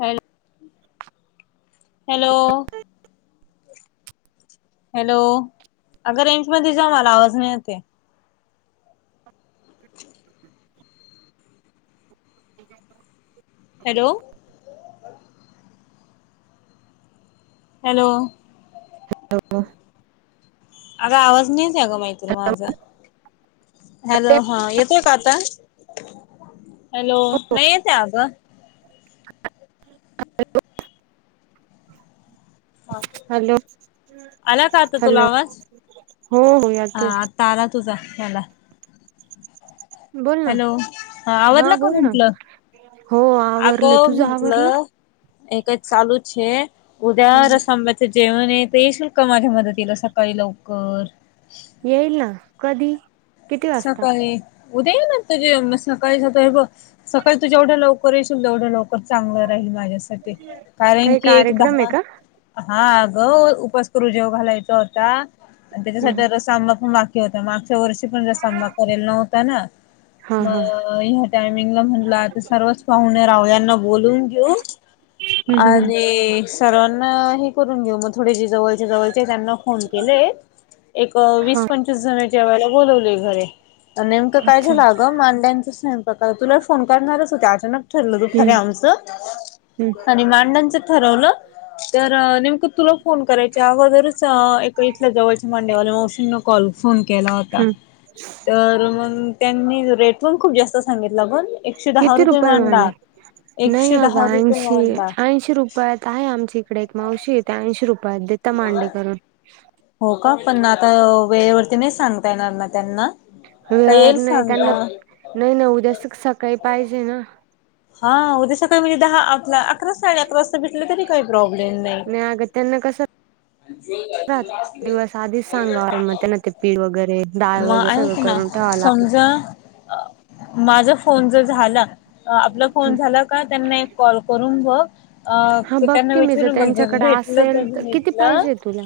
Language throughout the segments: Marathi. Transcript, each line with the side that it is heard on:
left: Hello hello.
right: [inaudible]
left: हॅलो अगं रेंज मध्ये जा मला आवाज नाही येत आहे. [inaudible]
right: [unintelligible]
left: हॅलो. हॅलो.
right: हॅलो.
left: आग आवाज नाही येत का ग माई तुल माझा? हॅलो हां येतोय का आता? हॅलो नाही येतेय आग.
right: [unintelligible] हॅलो
left: आला का आता तुला
right: हॅलो हो हो येतोय.
left: तारा तुझा याला
right: बोल ना
left: हॅलो हा आवरला को
right: बोल ना
left: म्हंटलं
right: हो
left: आग
right: आवरलं तुझं आवरलं
left: म्हंटलं. हे काय चालूच छे उद्या
right: हम्म
left: रस्समला ते जेवण ये पेशल कमा [unintelligible] मदतीला सकाळी लवकर.
right: येईल ना कधी? किती वाजता
left: सकाळी उद्या येणार ते जे सकाळी सकाळी ब सकाळी तु जेवढ्या लव कर येशील तेवढं लवकर चांगलं राहील माझ्यासाठी कारण
right: काही
left: की एक
right: कार्यक्रम आहे
left: दहा
right: का
left: हा ग उपासकरू जेवू घालायचा होता आण
right: हम्म
left: त्याच्यासाठी रस आंबा ते होते मागच्या वर्षी पण रसआंबा करेल नव्हता ना.
right: हा
left: म
right: हा
left: अ ह्या टायमिंगला म्हंणल आता सर्वच पाहुणे रावळ्यांना यांना बोलून घेऊ
right: हम्म हम्म
left: आणि सर्वांना हे करून घेऊ म थोडे ज जवळचे जवळचे आहे त्यांना फोन केलेय एक
right: हा
left: वीस पंचवीस जण जेवायला बोलवले घरी. नेमकं काय
right: अच्छा
left: झालं आग मांड्यांच स्वयंपाकाला तुला फोन करणारच होत अचानक ठरलं
right: हम्म
left: दुफारी
right: हम्म
left: आमचं आणि मांड्याचं ठरवलं. तर नेमकं तुला फोन करायच्या अगोदरच अ एका इथल्या जवळच्या मांडेवाल्या मावशींना कॉल फोन केला होता.
right: हम्म
left: तर मग त्यांनी रेट पण खूप जास्त सांगितलं पणं. एकशे दहा
right: किती
left: रुपये मांडा,
right: मांडे
left: एकशे दहा रुपये मांडा.
right: शी रुपयात आहे आमच्या इकडे एक मावशी त ऐंशी रुपयात देेता मांडेकरून.
left: हो का पण आता वेळेवरती नाही सांगता येणार ना त्यांना आता येईल
right: वेळ त्यांना
left: सांगता
right: नाही, नाही उद्याचच सकाळी पाहिजे ना
left: हा उद्या सकाळी म्हणजे दहा आपला अकरा साडे अकरा वाजता भेटलं तरी काही प्रॉब्लेम नाही
right: अगं त्यांना कसं राहत दिवस आधीच सांगाव तर मग त्यांना ते पीठ वगैरे डाळ
left: मग
right: वगैरे सगळं
left: ऐक ना
right: करून ठेवावं लागते.
left: समजा माझा फोन जर झाला ह आपला फोन झाला का त्यांना एक कॉल करून ब अ
right: हा
left: त्यांना
right: बघकी मी जर
left: विचारून बघत
right: त्यांच्याकडे
left: भेटलं तर
right: असेल किती
left: भेटलं
right: पाहिजे तुला?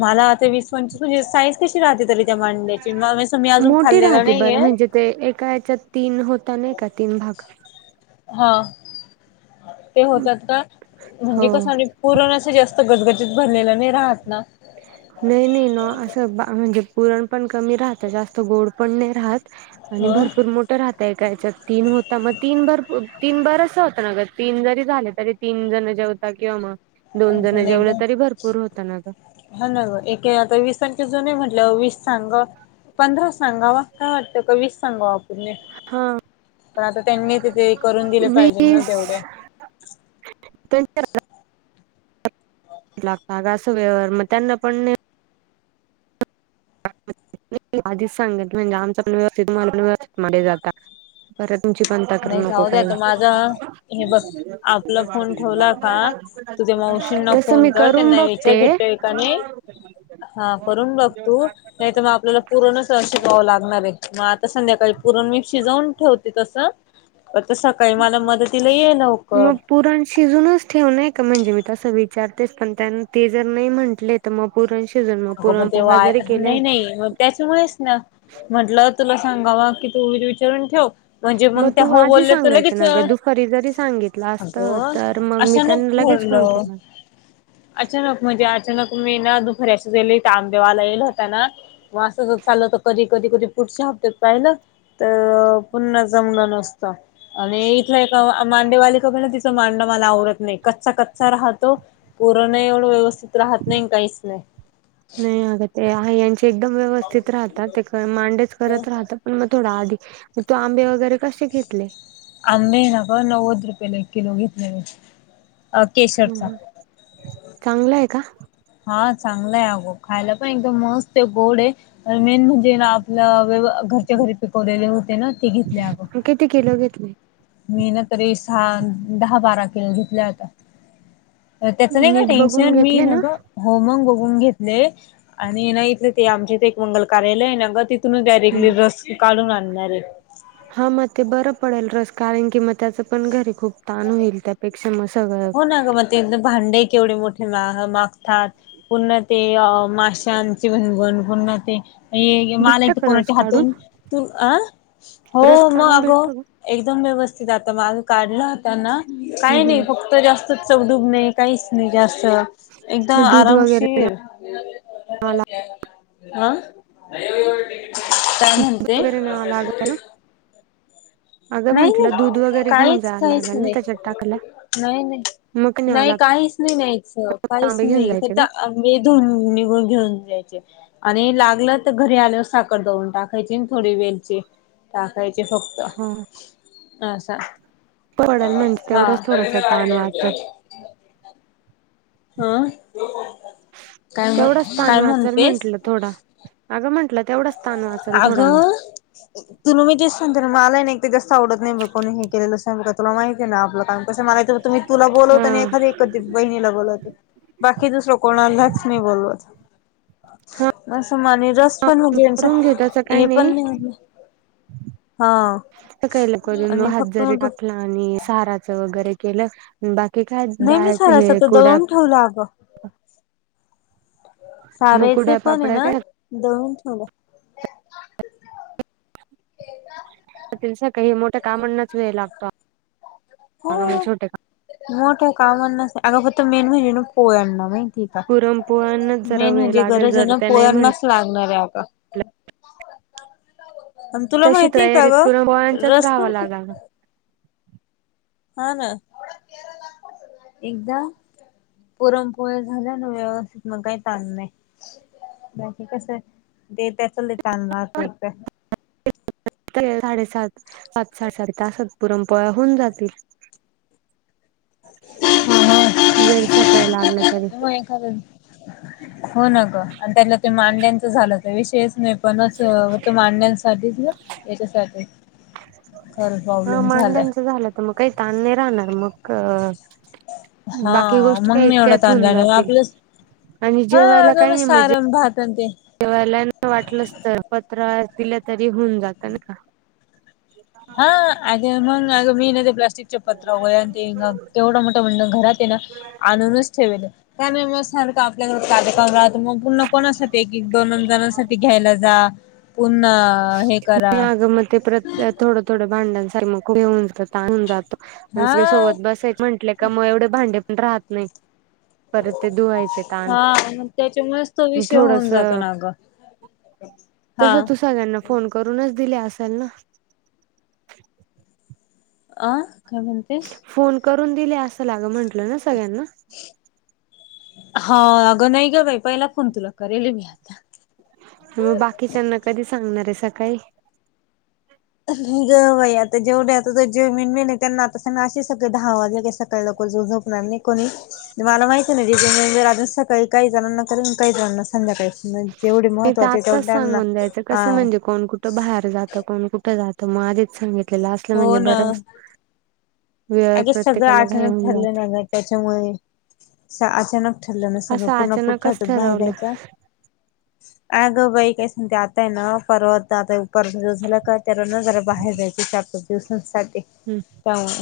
left: मला आता वीस पंचस म्हणजे साईज कशी राहते तरी त्या मांड्याची म्हण मी अजून
right: मोठी
left: खाल्लेला
right: राहते बरं
left: नाहीये
right: म्हणजे ते एका याच्यात तीन होता नाही का तीन भाग
left: हा ते होतात का
right: हो
left: म्हणजे कस कोरोनाच जास्त गजगजत भरलेलं नाही राहतात ना
right: नाही, नाही ना असं म्हणजे पुरण पण कमी राहत जास्त गोड पण नाही राहत आणि
left: ह
right: भरपूर मो राहतय कायच्या तीन होता मग तीन भर, तीन भर असं होत ना तीन जरी झाले तरी तीन जण जेवता किंवा मग दोन
left: असं
right: जण
left: नाही
right: जेवलं
left: का
right: तरी भरपूर होता ना ग
left: हा ना ग एक आता वीस तारखे जो नाही म्हटलं वीस सांगा पंधरा सांगावा काय वाटतं का वीस सांगा
right: हा
left: पण आता त्यांनी तिथे करून दिले पाहिजे ना तेवढे
right: पच्या अस वे मग त्यांना पण नई आधीच सांगा म्हणजे आमचा पण व्यवस्थित मलाण व्यवस्थित मध्ये जाता परत तुमची पण तक्रार करू
left: नाही
right: नको
left: जाऊ दे
right: काय
left: आता माझा हे बघ आपला फोन ठेवला का तुझ्या मावशींना
right: तसं
left: फोन
right: मी
left: कर
right: करून
left: त्यांना विचार
right: बघते
left: भेटतोय का नाही हा करून बघ तू नाही त माप आपल्याला पुरणच शिकावं लागणार आहे मग आता संध्याकाळी पुरण मी शिजवून ठेवते तसं आता सकाळी मला मदतीला ये लवकर
right: मग पुरण शिजूनच ठेवण का म्हणजे मी तसं विचारतेच पण त्यां ते जर नाही म्हंटले तर मग पुरण शिजलं पुरण पोळ्या जरी केलाय
left: त्याचमुळेस ना म्हटलं तुला सांगावा की तू विचारून ठेव म्हणजे मग त्या
right: तू
left: हो
right: आधी
left: बोलल्या तर
right: सांगायचं
left: लगेच
right: ना
left: य
right: ग दुपारी जरी सांगितलं असत
left: अग!
right: तर मग मी
left: अचानक
right: त्यांना लगेच फोन
left: ठरलं
right: केला
left: अचानक म्हणजे अचानक मी ना दुपारी असे झाले आंबेवाला येल होता ना मग असं चाललंत कधी कधी, कधी पुढच्या हप्त्यात पाहिलं तर पुन्हा जमलं नसत आणि इथलं एक मांडेवाली ख ना तिचं मांडा मला आवरत नाही कच्चा कच्चा राहतो पुरण एवढं व्यवस्थित राहत नाही काहीच नाही
right: नाही अगं ते आहे यांचे एकदम व्यवस्थित राहतात ते मांडेच करत राहत पण मग थोडा आधी तू आंबे वगैरे कसे घेतले
left: आंबे ना का नव्वद रुपयेला एक किलो घेतले मी अ केशरचा
right: चांगला आहे का
left: हा चांगलंय अगो खायला पण एकदम मस्त आहे गोड आहे मेन म्हणजे ना आपलं घरच्या घरी पिकवलेले होते ना ते घेतले
right: किती किलो घेतले?
left: मी ना तरी सहा, दहा बारा किल घेतल्या होता त्याचं नाही का
right: नीट बघून
left: टेन्शन मी
right: घेतले
left: न
right: ना
left: गं हो मग बघून घेतले आणि ना इथले ते आमचे ते एक मंगल कार्यालय आहे ना ग तिथ तिथूनच डारेक्टली रस काढून आणणार आहे
right: हा मग ते बरं पडेल रस कारण की म त्याच पण घरी खूप ताण होईल त्यात पेक्षा मसग.
left: हो ना ग मग ते भांडे केवढे मोठे मागतात. पुर्ण ते माशांचे भनवण पुर््हा ते मला
right: भेटत
left: आहे
right: का रस
left: कोणाच्या
right: काढून
left: हातून तू अ
right: रस
left: हो मग
right: काढून
left: अगो.
right: भेटत का
left: एकदम व्यवस्थित आता माल काढलाताना काही नाही फक्त तर जास्त चवडूब नाही काहीच नाही जास्त एकदाम
right: मग दूध वगैरे
left: आरामशीर
right: न्यावं लाग
left: हा. काय म्हणते.
right: वगैरे न्यावं लागल ना अगं
left: नाही
right: म्हंटलं दूध
left: नाही
right: वगैरे घेऊन
left: काहीच
right: जायला
left: काहीच
right: लागेल ना
left: नाही.
right: त्याच्यात टाकायला
left: नाही नाही
right: मग न्यावं
left: नाही
right: लागत
left: काहीच नाही नाहीच काहीच
right: तांबे घेऊन
left: नाही
right: जायचे
left: होत.
right: का
left: मधन निघून घेऊन जा्यायचे. आणि लागलं तर घरी आल्यावर साखर दऊून टाकायची थोडी वेलची टाकायचे फक्त
right: हा
left: असा.
right: पडल म्हणजे तेवढंच थोडासा ताण वाचल
left: [unintelligible] हं काय म्ह
right: तेवढाच ताण
left: काय
right: वाचल
left: म्हणतेस?
right: म्हंटलं थोडा अगं म्हटलं तेवढंच.
left: आगं. तुु मी तेच सांते मला नाही एक ते जास्त आवडत नाही कोणी हे केलेलं नाही का तुला माहिती आहे ना आपलं काय? कस म्हणायचं मी तुला
right: हा
left: बोलवत आणि एखादी एदी बहिणीला बोलवते. बाकी दुसरं कोणालाच मी बोलवत. असं मा आणि रस पण म्हणजेचा
right: करून तसं काही नाही.
left: हा
right: याला करून
left: आणि
right: हात
left: फक्त
right: जरी
left: मग तो
right: टाकला. आणि साराच वगैरे केलं बाकी काय
left: नाही मी
right: डाळ
left: सारायचा तो
right: कुडा
left: दळून ठेवला अगं.
right: मग
left: सारायचे
right: कुड्या
left: पण आहे
right: पापड्या
left: ना दळुन ठेवलं. ते ना.
right: सकाळी काही मोठ्या कामांनाच वेळ लागतो छोटे
left: हा
right: काम
left: मोठ्या कामांना अगं फक्त मेनू हाय पोयाना बिन ठीक आहे
right: पुरणपोळ्यांनाच जरा
left: मेन
right: वेळ
left: म्हणजे
right: लागेल
left: गरज आहे
right: जर
left: ना
right: त्या नाही म्हण
left: पोराना लागणार आहे आता आणि तुला
right: तशी
left: माहितीय का
right: तयारीत
left: गं
right: पुरणपोळ्यांच्याच
left: रस्ता
right: राहावा लागला
left: हा ना एकदा पुरमपोळ्या झाल्या ना व्यवस्थित मग काही ताण नाही. बाकी कसं आहे ते त्या चल तलनां एकदा
right: साडेसात पाात साडे साडे तासात पुरंपोळ होऊन जातील.
left: [unintelligible] मग
right: जरी सकाळी लागलं तरी
left: हो न ग आणि त्या ते मांड्यांचं झालं. विषयच नाही पण अस त मांडण्यासाठीच ना याच्यासाठी खरं
right: ह
left: प्रॉब्लेम झालाय.
right: मांड्यांचं झालं तर मग काही ताण नाही राहणार मग बाकी
left: हा
right: गोष्टी
left: मग
right: काही
left: नाही एवढा
right: इतक्यात
left: ताण
right: होऊन
left: झाला
right: जातील.
left: आपलं
right: आणि
left: हा
right: जेवायला
left: अगं मग
right: काही मजे
left: सारं भात आणि ते
right: जवा्हाला न वाटलंस तर पत्र दिलं तरी होऊन जात ना.
left: हा अ मग अ मी ना ते प्लास्टिकचे पत्र हो आणि ते तेवढं मोठं म्हणणं घरात आहे ना. आणूनच ठेवेल त्याने मग सारखं आपल्याकडं कार्यक्रम राहतो मग पूर्ण कोणासाठी एक एक दोनन जणांसाठी घ्यायला जा पुन्हा हे करा
right: मग म ते प्रत थोडं थोडं भांडांसार मग नको होऊन जातो तिच्या
left: हा
right: सोबत बसायच म्हटलं तर कमुळ एवढे भांडे पण राहत नाही परत ते धुवायचे ताण
left: हा मग त्यांच्यामुळेच तो विषय होऊन
right: थोडस
left: जातो ना गं, हा.
right: तसं तू सगळ्यांना फोन करूनच दिले असेल ना.
left: अ काय म्हण
right: फोन करून दिले असेल अगं म्हंटलं ना सगळ्यांना.
left: हा अगं नाही ग बाई पहिला फोन तुला करेल मी आता.
right: मग बाकीच्यांना कधी सांगणार आहे सकाळी.
left: अगं बाई आता जेवढे आता जे [unintelligible] त्यांना आता असे सगळे दहा वाजले सकाळी लवकर [unintelligible] उठणार नाही कोणी मला माहती नाही [unintelligible] सकाळी काही जणांना तर काही जणांना संध्याकाळी. जेवढे
right: मी तर
left: महत्त्वाचीचे तेवढं त्यांना, आ.
right: त बाहेर जात कोण कुठं जातं मग आधीच सांगितलेलं असलं
left: हो
right: म्हणजे
left: ना
right: बरं वेळ
left: अगे सगळं
right: प्रत्येकाला घाई
left: अचानक
right: होऊन
left: ठरलं
right: जाते
left: ना गं त्यांच्यामुळे, अचानक ठरलं न सग
right: असं
left: पूर्ण पुढच्या
right: अचानकच
left: हातात बाहेर
right: ठरवलं
left: जायचं. अगं बाई काय सांगते आताय ना परवात आता पर झाला का त्यावर न जरा बाहेर जायचं विचा [unintelligible] साठी
right: हम्म.
left: त्यामुळ.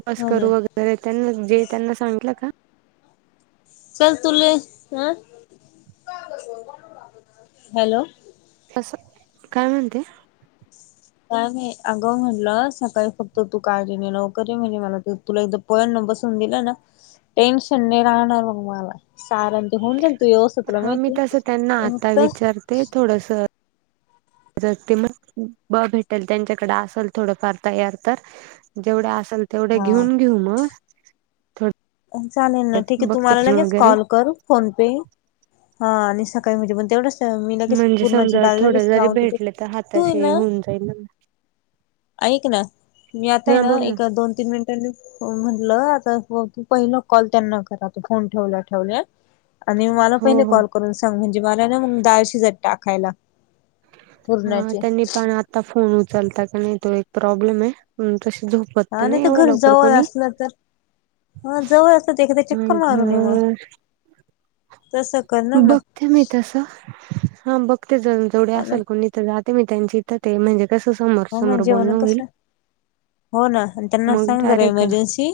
right: उपास करू वगैरे त्यांना जे त्यांना सांगितलं का?
left: चल तुले अ, हॅलो.
right: तसं, काय म्हणते?
left: काय नाही अगं म्हणलं सकाळी फक्त तू काळजीने लवकर ये म्हणजे मला तुला एकदा पन [unintelligible] दिलं ना टेन्शन नाही राहणार मग मला सारा ते होऊन जाईल तू व्यवस्थ तुला माहिती आहे.
right: ते थोडंसं ते मग ब भेटेल त्यांच्याकडे असेल थोडफार तयार तर, जेवढे असेल तेवढ्या
left: हा
right: घेऊन घेऊ मग थ
left: चालेल ना ठीक आहे तुम्हाला लगेच
right: वगैरे
left: कॉल करू. फोन पे, हा आणि सकाळी म्हजे पण तेवढंच मी लगेच
right: म्हणजे
left: पूर्णाची
right: समजा
left: दाळ
right: थोडं
left: लगेच
right: जरी
left: लावून देते,
right: भेटले तर
left: तू आहे
right: हाताशी
left: ना.
right: होऊन जाईल ना
left: ऐक ना मी आता आहे
right: हा
left: ना
right: बोल
left: एक दोन तीन मिनट त्यांनी म्हटलं आता तू पहिला कॉल त्यांना करा आता फोन ठेवल्या ठेवल्या आणि मला
right: हो
left: पहिले
right: हो
left: कॉल करून सांग म्हणजे मला ना मग दाळ शिजत टाकायला.
right: हा
left: पूर्णाची
right: त्यांनी पण आता फोन उचलता का नाही तो एक प्रॉब्लेम आहे तस झोप
left: हा नाही तर घरजवळ असलं तर. हा जवळ असं तेखाद चक्क मारून यु मग.
right: घर ते मी तसं, हा बघते ज जवढे
left: हो ना
right: असेल कोणी तर जाते मी त्यांची इथं ते म्हणजे तसं समज.
left: हो ना त्यांना
right: मग
left: सांग जरा
right: डायरेक्ट
left: इमर्जन्सी.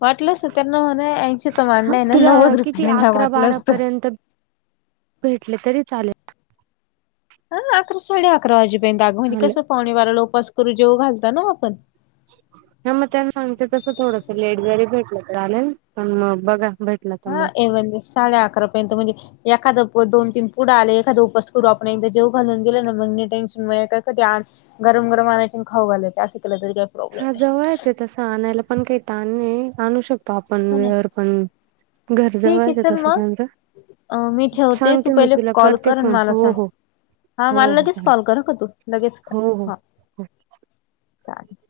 left: वाटलंच त्यांना म्हना ऐंशीचा
right: हा
left: मांडा आहे ना
right: तुला
left: नव्वद
right: किती
left: रुपयाने द्या
right: अकरा
left: वाटलं असतं.
right: भेटली तरी चालेल.
left: ह अकरा साडे अकरा वाजेपर्यंत अगं म्हणजे
right: ह
left: कसं पावणे बाराला उपास करू जेऊ घालता ना आपण.
right: हा मग त्यांना सांगते तस थोडस लेट घरी भेटलं [unintelligible] मग बघा भेट
left: हा एव साडे अकरा पर्यंत म्हणजे एखाद दोन तीन पुढं आले एखादा उपास करू आपण एकदा जेऊ घालून दिले ना मग टेनशन म [unintelligible] गरम-गरम आणायची खाऊ घालायचं असं केलं तरी प्रॉब्लेम
right: हा
left: नाही
right: जवळयचं तसं आणायला पण काही ताण नाही आणू शकतो आपण
left: हो ना
right: वेर पण. घर जवळचं
left: ठीक
right: आहे
left: चल
right: तस
left: मग
right: त्याचं.
left: अ मी ठेवते तू पहिले कॉल
right: करते
left: कर
right: फोन
left: मला
right: हो
left: सांग.
right: हो
left: हा
right: हो
left: मला
right: हो
left: लगेच
right: चालेल
left: कॉल कर खा तू लगेच कर
right: हो हो
left: हा
right: हो
left: चालेल.